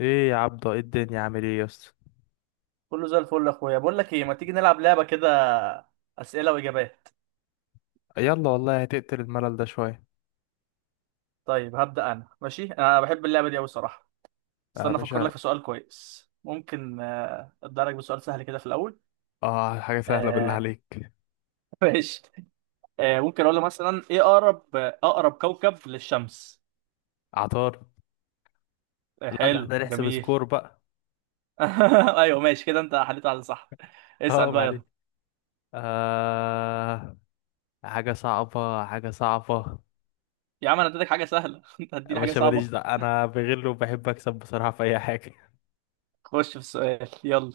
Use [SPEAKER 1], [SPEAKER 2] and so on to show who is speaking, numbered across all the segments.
[SPEAKER 1] ايه يا عبدة، ايه الدنيا؟ عامل ايه يا اسطى؟
[SPEAKER 2] كله زي الفل يا اخويا. بقول لك ايه، ما تيجي نلعب لعبه كده، اسئله واجابات؟
[SPEAKER 1] يلا والله هتقتل الملل ده شوية.
[SPEAKER 2] طيب هبدا انا. ماشي، انا بحب اللعبه دي قوي صراحه.
[SPEAKER 1] يا
[SPEAKER 2] استنى افكر لك
[SPEAKER 1] باشا.
[SPEAKER 2] في سؤال كويس. ممكن ابدا لك بسؤال سهل كده في الاول.
[SPEAKER 1] اه، حاجة سهلة بالله
[SPEAKER 2] آه،
[SPEAKER 1] عليك.
[SPEAKER 2] ماشي. ممكن اقول لك مثلا، ايه اقرب كوكب للشمس؟
[SPEAKER 1] عطار. لا، ده
[SPEAKER 2] حلو
[SPEAKER 1] احنا نحسب
[SPEAKER 2] جميل.
[SPEAKER 1] سكور بقى.
[SPEAKER 2] ايوه ماشي كده، انت حليت على صح. اسال
[SPEAKER 1] اه
[SPEAKER 2] بقى
[SPEAKER 1] معلش.
[SPEAKER 2] يلا.
[SPEAKER 1] آه حاجة صعبة حاجة صعبة.
[SPEAKER 2] يا عم، انا اديتك حاجه سهله انت
[SPEAKER 1] يا
[SPEAKER 2] هتديني حاجه
[SPEAKER 1] باشا
[SPEAKER 2] صعبه؟
[SPEAKER 1] ماليش، ده انا بغل وبحب اكسب بصراحة في اي حاجة.
[SPEAKER 2] خش في السؤال يلا.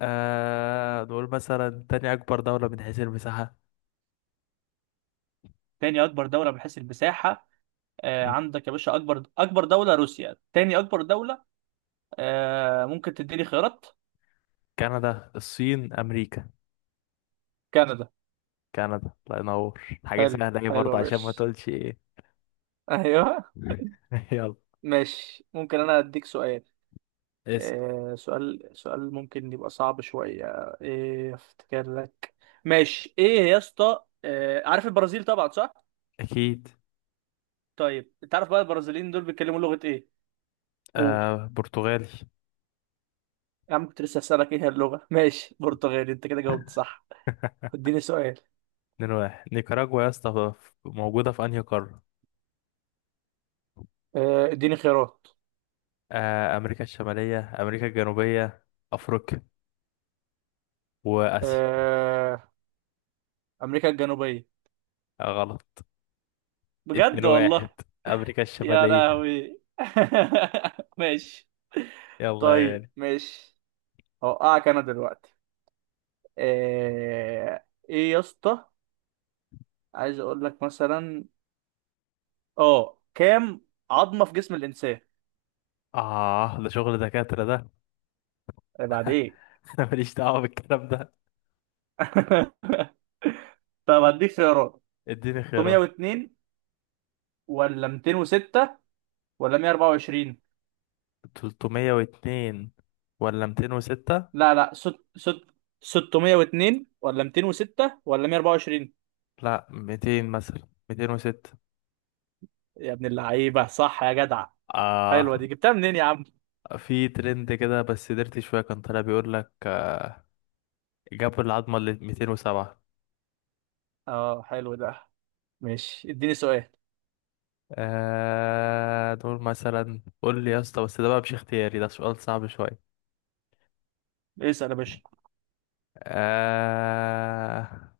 [SPEAKER 1] نقول مثلا تاني اكبر دولة من حيث المساحة؟
[SPEAKER 2] تاني اكبر دوله من حيث المساحه.
[SPEAKER 1] م.
[SPEAKER 2] عندك يا باشا، اكبر دوله روسيا، تاني اكبر دوله. ممكن تديني خيارات؟
[SPEAKER 1] كندا، الصين، امريكا؟
[SPEAKER 2] كندا.
[SPEAKER 1] كندا، الله ينور، حاجة
[SPEAKER 2] حلو،
[SPEAKER 1] سهلة ايه
[SPEAKER 2] حلو يا
[SPEAKER 1] برضه عشان ما
[SPEAKER 2] باشا.
[SPEAKER 1] تقولش ايه.
[SPEAKER 2] ايوه
[SPEAKER 1] يلا.
[SPEAKER 2] ماشي. ممكن انا اديك سؤال؟
[SPEAKER 1] اسأل.
[SPEAKER 2] سؤال ممكن يبقى صعب شوية. ايه افتكر لك. ماشي، ايه يا اسطى، عارف البرازيل طبعا صح؟
[SPEAKER 1] اكيد.
[SPEAKER 2] طيب تعرف بقى البرازيليين دول بيتكلموا لغة ايه؟ قول.
[SPEAKER 1] آه، برتغالي.
[SPEAKER 2] يا عم كنت لسه هسألك ايه هي اللغة ماشي، برتغالي، انت كده جاوبت صح. اديني سؤال.
[SPEAKER 1] 2-1. نيكاراجوا يا اسطى، موجودة في أنهي قارة؟
[SPEAKER 2] اديني خيارات.
[SPEAKER 1] أمريكا الشمالية، أمريكا الجنوبية، أفريقيا، وآسيا.
[SPEAKER 2] آه، امريكا الجنوبيه.
[SPEAKER 1] غلط.
[SPEAKER 2] بجد والله.
[SPEAKER 1] 2-1. أمريكا
[SPEAKER 2] يا
[SPEAKER 1] الشمالية.
[SPEAKER 2] لهوي ماشي.
[SPEAKER 1] يلا يا
[SPEAKER 2] طيب
[SPEAKER 1] غالي.
[SPEAKER 2] ماشي. هوقعك انا دلوقتي. ايه ايه يا اسطى؟ عايز اقول لك مثلا. اه كام عظمه في جسم الانسان؟
[SPEAKER 1] ده شغل دكاترة ده.
[SPEAKER 2] إيه بعد ايه؟
[SPEAKER 1] أنا ماليش دعوة بالكلام ده.
[SPEAKER 2] طب هديك خيارات.
[SPEAKER 1] اديني خيارات.
[SPEAKER 2] 602 ولا 206 ولا 124؟
[SPEAKER 1] 302 ولا 206؟
[SPEAKER 2] لا لا، ست ست، 602 ولا 206 ولا 124؟
[SPEAKER 1] لا، 200 مثلا، 206.
[SPEAKER 2] يا ابن اللعيبه صح يا جدع. حلوة
[SPEAKER 1] آه
[SPEAKER 2] دي، جبتها منين يا عم؟
[SPEAKER 1] في ترند كده، بس درت شوية كان طالع بيقول لك جابوا العظمة اللي 207.
[SPEAKER 2] اه حلو ده. ماشي اديني سؤال.
[SPEAKER 1] دول مثلا قول لي يا اسطى، بس ده بقى مش اختياري، ده سؤال صعب شوية.
[SPEAKER 2] اسأل يا باشا.
[SPEAKER 1] آه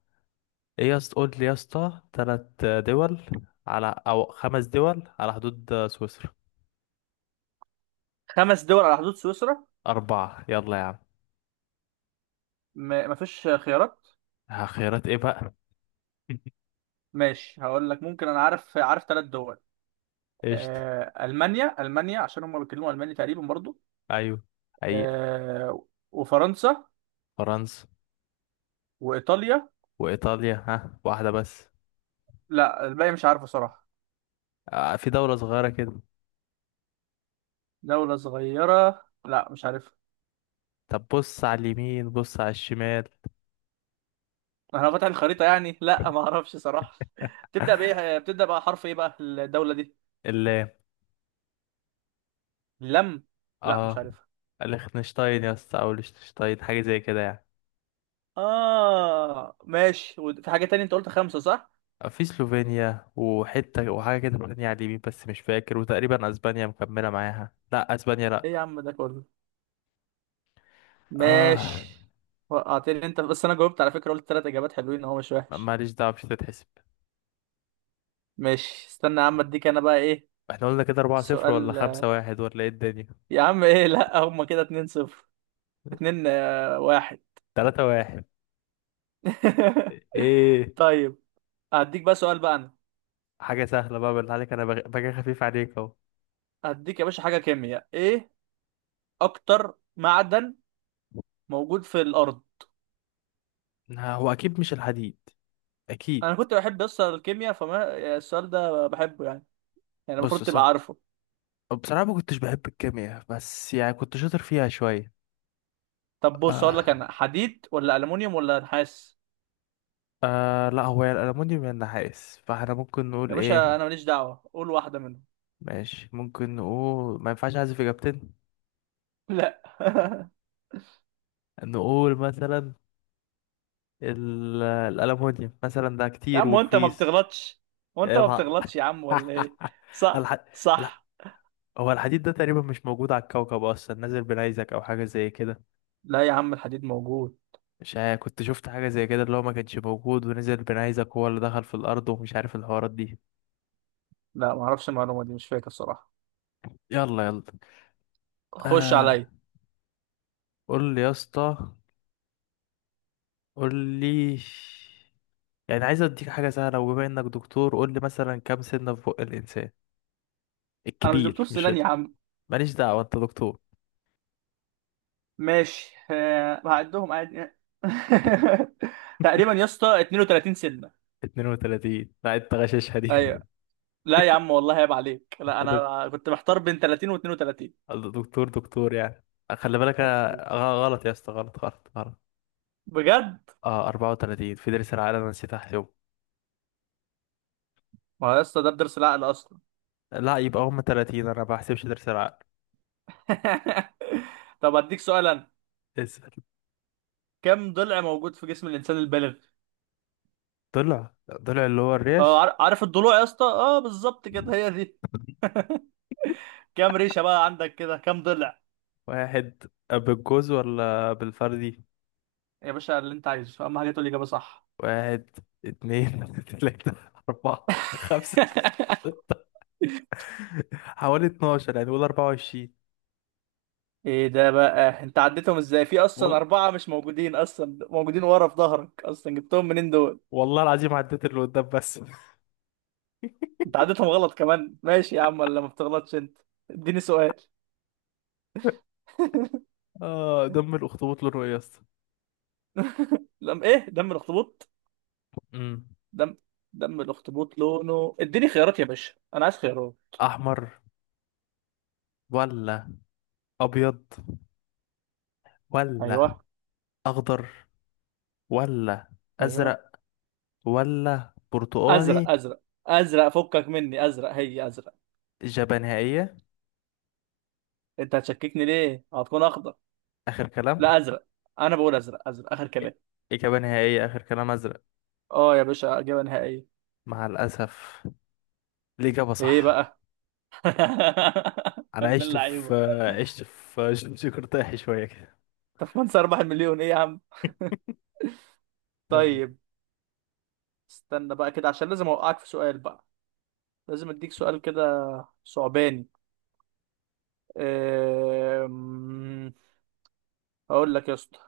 [SPEAKER 1] ايه يا اسطى؟ قول لي يا اسطى تلات دول على او خمس دول على حدود سويسرا.
[SPEAKER 2] خمس دول على حدود سويسرا.
[SPEAKER 1] أربعة، يلا يا عم.
[SPEAKER 2] مفيش خيارات؟
[SPEAKER 1] ها، خيارات ايه بقى؟
[SPEAKER 2] ماشي هقول لك، ممكن انا عارف ثلاث دول.
[SPEAKER 1] قشطة.
[SPEAKER 2] المانيا عشان هم بيتكلموا الماني تقريبا برضو.
[SPEAKER 1] ايوه. حقيقة.
[SPEAKER 2] آه... وفرنسا.
[SPEAKER 1] فرنسا.
[SPEAKER 2] وايطاليا.
[SPEAKER 1] وإيطاليا، ها، واحدة بس.
[SPEAKER 2] لا الباقي مش عارفه صراحة.
[SPEAKER 1] في دولة صغيرة كده.
[SPEAKER 2] دولة صغيرة، لا مش عارفها.
[SPEAKER 1] طب بص على اليمين، بص على الشمال.
[SPEAKER 2] انا فاتح الخريطة يعني، لا ما اعرفش صراحة بتبدأ بقى حرف ايه بقى الدولة دي؟
[SPEAKER 1] اللام.
[SPEAKER 2] لم. لا مش
[SPEAKER 1] اه.
[SPEAKER 2] عارف.
[SPEAKER 1] ليخنشتاين يا اسطى، او ليشتنشتاين، حاجه زي كده يعني.
[SPEAKER 2] اه ماشي، وفي حاجة تانية، انت قلت خمسة صح؟
[SPEAKER 1] في سلوفينيا وحته، وحاجه كده تانية على اليمين بس مش فاكر، وتقريبا اسبانيا مكمله معاها، لا اسبانيا
[SPEAKER 2] ايه
[SPEAKER 1] لا.
[SPEAKER 2] يا عم ده كله.
[SPEAKER 1] اه،
[SPEAKER 2] ماشي. وقعتني انت، بس انا جاوبت على فكرة، قلت تلات اجابات حلوين اهو، مش وحش.
[SPEAKER 1] ماليش دعوه مش هتتحسب.
[SPEAKER 2] ماشي استنى يا عم، اديك انا بقى ايه.
[SPEAKER 1] احنا قلنا كده 4 0 ولا
[SPEAKER 2] سؤال.
[SPEAKER 1] 5 1 ولا ايه الدنيا؟
[SPEAKER 2] يا عم ايه لا، هما كده اتنين صفر. اتنين واحد.
[SPEAKER 1] 3 1. ايه
[SPEAKER 2] طيب. هديك بقى سؤال بقى انا.
[SPEAKER 1] حاجه سهله بقى بالله عليك، انا باجي خفيف عليك اهو.
[SPEAKER 2] هديك يا باشا حاجة كيمياء، ايه اكتر معدن موجود في الارض؟
[SPEAKER 1] لا، هو اكيد مش الحديد. اكيد.
[SPEAKER 2] انا كنت بحب اصلا الكيمياء، فما السؤال ده بحبه يعني. يعني
[SPEAKER 1] بص،
[SPEAKER 2] المفروض تبقى عارفه.
[SPEAKER 1] بصراحه ما كنتش بحب الكيمياء، بس يعني كنت شاطر فيها شويه.
[SPEAKER 2] طب بص، اقول لك
[SPEAKER 1] آه.
[SPEAKER 2] انا، حديد ولا الومنيوم ولا نحاس؟
[SPEAKER 1] لا، هو يا الألمونيوم يا النحاس، فاحنا ممكن نقول
[SPEAKER 2] يا باشا
[SPEAKER 1] ايه؟
[SPEAKER 2] انا ماليش دعوه، قول واحده منهم.
[SPEAKER 1] ماشي، ممكن نقول ما ينفعش احذف اجابتين.
[SPEAKER 2] لا.
[SPEAKER 1] نقول مثلا الألمونيوم مثلا ده
[SPEAKER 2] يا
[SPEAKER 1] كتير
[SPEAKER 2] عم، وانت ما
[SPEAKER 1] ورخيص.
[SPEAKER 2] بتغلطش؟ وانت
[SPEAKER 1] يا
[SPEAKER 2] ما
[SPEAKER 1] نهار.
[SPEAKER 2] بتغلطش يا عم، ولا ايه؟ صح
[SPEAKER 1] الح... لا،
[SPEAKER 2] صح.
[SPEAKER 1] هو الحديد ده تقريبا مش موجود على الكوكب اصلا، نزل بنيزك او حاجه زي كده.
[SPEAKER 2] لا يا عم الحديد موجود.
[SPEAKER 1] مش عارف، كنت شفت حاجه زي كده اللي هو ما كانش موجود ونزل بنيزك، هو اللي دخل في الارض، ومش عارف الحوارات دي.
[SPEAKER 2] لا ما اعرفش المعلومه دي، مش فاكر صراحه.
[SPEAKER 1] يلا يلا.
[SPEAKER 2] خش
[SPEAKER 1] آه
[SPEAKER 2] عليا.
[SPEAKER 1] قول لي يا اسطى، قول لي. يعني عايز اديك حاجة سهلة، وبما انك دكتور قول لي مثلا كام سنة في بق الانسان
[SPEAKER 2] انا مش دكتور
[SPEAKER 1] الكبير، مش
[SPEAKER 2] سنان يا عم.
[SPEAKER 1] ماليش دعوة، انت دكتور.
[SPEAKER 2] ماشي، هعدهم عادي. تقريبا يا اسطى 32 سنه.
[SPEAKER 1] 32، لا انت غشاشها
[SPEAKER 2] ايوه.
[SPEAKER 1] دي.
[SPEAKER 2] لا يا عم والله عيب عليك، لا
[SPEAKER 1] دك-
[SPEAKER 2] انا كنت محتار بين 30 و 32.
[SPEAKER 1] دكتور دكتور يعني. خلي بالك،
[SPEAKER 2] عيب
[SPEAKER 1] أنا
[SPEAKER 2] عليك،
[SPEAKER 1] غلط يا اسطى، غلط غلط غلط.
[SPEAKER 2] بجد.
[SPEAKER 1] اه، 34 في درس العقل، انا نسيت احسبه.
[SPEAKER 2] ما هو يا اسطى ده بدرس العقل اصلا.
[SPEAKER 1] لا، يبقى هم 30، انا ما بحسبش درس العقل.
[SPEAKER 2] طب اديك سؤال انا.
[SPEAKER 1] اسأل.
[SPEAKER 2] كم ضلع موجود في جسم الانسان البالغ؟
[SPEAKER 1] طلع. طلع اللي هو
[SPEAKER 2] اه
[SPEAKER 1] الريش.
[SPEAKER 2] عارف الضلوع يا اسطى، اه بالظبط كده هي دي. كم ريشه بقى عندك كده، كم ضلع؟
[SPEAKER 1] واحد بالجوز ولا بالفردي؟
[SPEAKER 2] يا باشا اللي انت عايزه اهم حاجه تقول الاجابه صح.
[SPEAKER 1] واحد، اتنين، تلاتة، أربعة، خمسة، حوالي 12 يعني، قول 24.
[SPEAKER 2] ايه ده بقى، انت عديتهم ازاي، في
[SPEAKER 1] وال...
[SPEAKER 2] اصلا اربعه مش موجودين، اصلا موجودين ورا في ظهرك، اصلا جبتهم منين دول؟
[SPEAKER 1] والله العظيم عديت اللي قدام بس.
[SPEAKER 2] انت عديتهم غلط كمان، ماشي يا عم ولا ما بتغلطش انت. اديني سؤال.
[SPEAKER 1] اه، دم الاخطبوط لونه ايه يا اسطى؟
[SPEAKER 2] لم ايه دم الاخطبوط؟
[SPEAKER 1] امم
[SPEAKER 2] دم دم الاخطبوط لونه، اديني خيارات يا باشا، انا عايز خيارات.
[SPEAKER 1] احمر، ولا ابيض، ولا
[SPEAKER 2] ايوه.
[SPEAKER 1] اخضر، ولا
[SPEAKER 2] ايوه.
[SPEAKER 1] ازرق، ولا
[SPEAKER 2] ازرق
[SPEAKER 1] برتقاني؟
[SPEAKER 2] ازرق. ازرق فكك مني، ازرق هي ازرق.
[SPEAKER 1] اجابه نهائيه،
[SPEAKER 2] انت هتشككني ليه؟ هتكون اخضر؟
[SPEAKER 1] اخر كلام.
[SPEAKER 2] لا ازرق. انا بقول ازرق، ازرق اخر كلام.
[SPEAKER 1] اجابه نهائيه اخر كلام، ازرق.
[SPEAKER 2] اه يا باشا اجابه نهائيه.
[SPEAKER 1] مع الاسف، الاجابه
[SPEAKER 2] ايه
[SPEAKER 1] صح.
[SPEAKER 2] بقى؟ يا
[SPEAKER 1] انا
[SPEAKER 2] ابن
[SPEAKER 1] عشت في
[SPEAKER 2] اللعيبه.
[SPEAKER 1] عشت في جغرافيا شويه كده.
[SPEAKER 2] طب وانت اربح المليون ايه يا عم.
[SPEAKER 1] كمل.
[SPEAKER 2] طيب. استنى بقى كده عشان لازم اوقعك في سؤال بقى. لازم اديك سؤال كده. صعباني. أم، هقول لك يا اسطى.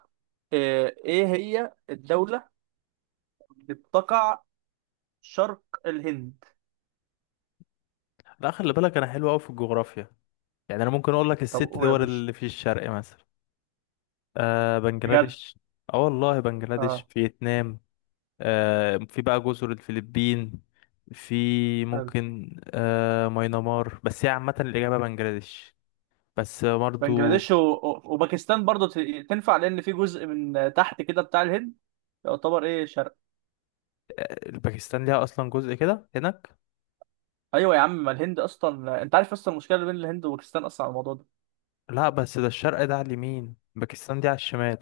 [SPEAKER 2] ايه هي الدولة بتقع شرق الهند؟
[SPEAKER 1] لا خلي بالك، انا حلو قوي في الجغرافيا. يعني انا ممكن اقول لك
[SPEAKER 2] طب
[SPEAKER 1] الست
[SPEAKER 2] قول يا
[SPEAKER 1] دول
[SPEAKER 2] باشا.
[SPEAKER 1] اللي في الشرق مثلا.
[SPEAKER 2] بجد.
[SPEAKER 1] بنجلاديش. اه والله، بنجلاديش،
[SPEAKER 2] اه
[SPEAKER 1] فيتنام. في بقى جزر الفلبين. في
[SPEAKER 2] حلو.
[SPEAKER 1] ممكن ماينمار، بس هي عامة الإجابة بنجلاديش. بس برضو.
[SPEAKER 2] بنجلاديش وباكستان برضو تنفع، لان في جزء من تحت كده بتاع الهند يعتبر ايه شرق.
[SPEAKER 1] آه، الباكستان ليها أصلا جزء كده هناك.
[SPEAKER 2] ايوه يا عم، ما الهند اصلا، انت عارف اصلا المشكله اللي بين الهند وباكستان اصلا على الموضوع ده.
[SPEAKER 1] لا بس ده الشرق، ده على اليمين، باكستان دي على الشمال.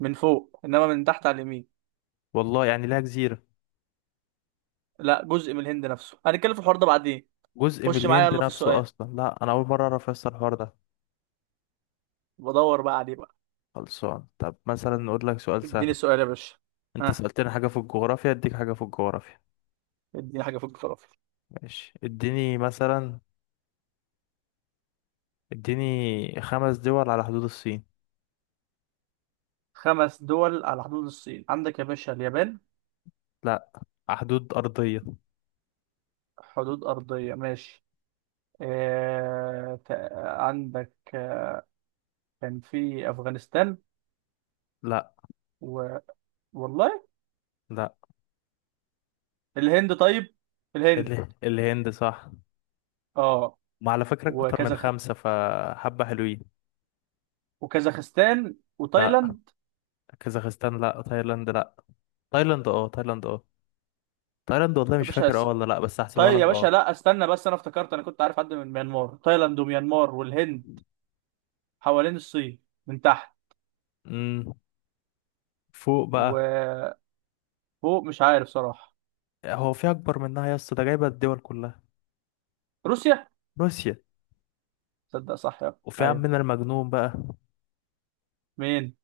[SPEAKER 2] من فوق، انما من تحت على اليمين.
[SPEAKER 1] والله يعني ليها جزيرة.
[SPEAKER 2] لا جزء من الهند نفسه، هنتكلم في الحوار ده بعدين.
[SPEAKER 1] جزء من
[SPEAKER 2] خش معايا
[SPEAKER 1] الهند
[SPEAKER 2] يلا في
[SPEAKER 1] نفسه
[SPEAKER 2] السؤال.
[SPEAKER 1] أصلا، لا، أنا أول مرة أعرف أصلا الحوار ده.
[SPEAKER 2] بدور بقى عليه بقى.
[SPEAKER 1] خلصان، طب مثلا نقول لك سؤال
[SPEAKER 2] اديني
[SPEAKER 1] سهل.
[SPEAKER 2] سؤال يا باشا.
[SPEAKER 1] انت
[SPEAKER 2] ها.
[SPEAKER 1] سألتني حاجة في الجغرافيا، اديك حاجة في الجغرافيا.
[SPEAKER 2] اديني حاجه فوق الفلافل.
[SPEAKER 1] ماشي، اديني مثلا. اديني خمس دول على حدود الصين.
[SPEAKER 2] خمس دول على حدود الصين، عندك يا باشا اليابان.
[SPEAKER 1] لا، على حدود أرضية.
[SPEAKER 2] حدود ارضيه ماشي. عندك كان في أفغانستان.
[SPEAKER 1] لا.
[SPEAKER 2] و... والله.
[SPEAKER 1] لا
[SPEAKER 2] الهند طيب. الهند.
[SPEAKER 1] الهند صح.
[SPEAKER 2] اه.
[SPEAKER 1] ما على فكرة أكتر من
[SPEAKER 2] وكازاخ
[SPEAKER 1] خمسة، فحبة حلوين.
[SPEAKER 2] وكازاخستان
[SPEAKER 1] لا
[SPEAKER 2] وتايلاند.
[SPEAKER 1] كازاخستان لا، تايلاند لا. تايلاند اه، تايلاند اه. تايلاند والله
[SPEAKER 2] يا
[SPEAKER 1] مش
[SPEAKER 2] باشا
[SPEAKER 1] فاكر، اه ولا لا، بس هحسبها
[SPEAKER 2] طيب يا
[SPEAKER 1] لك
[SPEAKER 2] باشا،
[SPEAKER 1] اه.
[SPEAKER 2] لا استنى، بس انا افتكرت، انا كنت عارف حد من ميانمار، تايلاند وميانمار والهند. حوالين الصين من تحت.
[SPEAKER 1] امم فوق بقى.
[SPEAKER 2] وفوق. مش عارف صراحة.
[SPEAKER 1] هو في أكبر منها يا اسطى، ده جايبة الدول كلها.
[SPEAKER 2] روسيا.
[SPEAKER 1] روسيا.
[SPEAKER 2] تصدق صح يا
[SPEAKER 1] وفي
[SPEAKER 2] ايوه.
[SPEAKER 1] عمنا المجنون بقى.
[SPEAKER 2] مين؟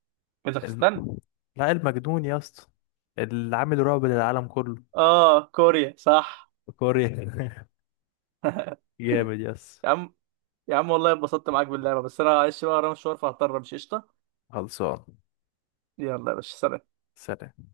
[SPEAKER 1] الم...
[SPEAKER 2] كازاخستان؟
[SPEAKER 1] لا، المجنون يا اسطى، اللي عامل رعب للعالم كله.
[SPEAKER 2] اه كوريا صح.
[SPEAKER 1] كوريا. جامد، يس.
[SPEAKER 2] يا عم. يا عم والله اتبسطت معاك باللعبة، بس انا معلش بقى ورايا مشوار، فهضطر امشي. قشطة.
[SPEAKER 1] خلصان.
[SPEAKER 2] يلا يا باشا، سلام.
[SPEAKER 1] سلام.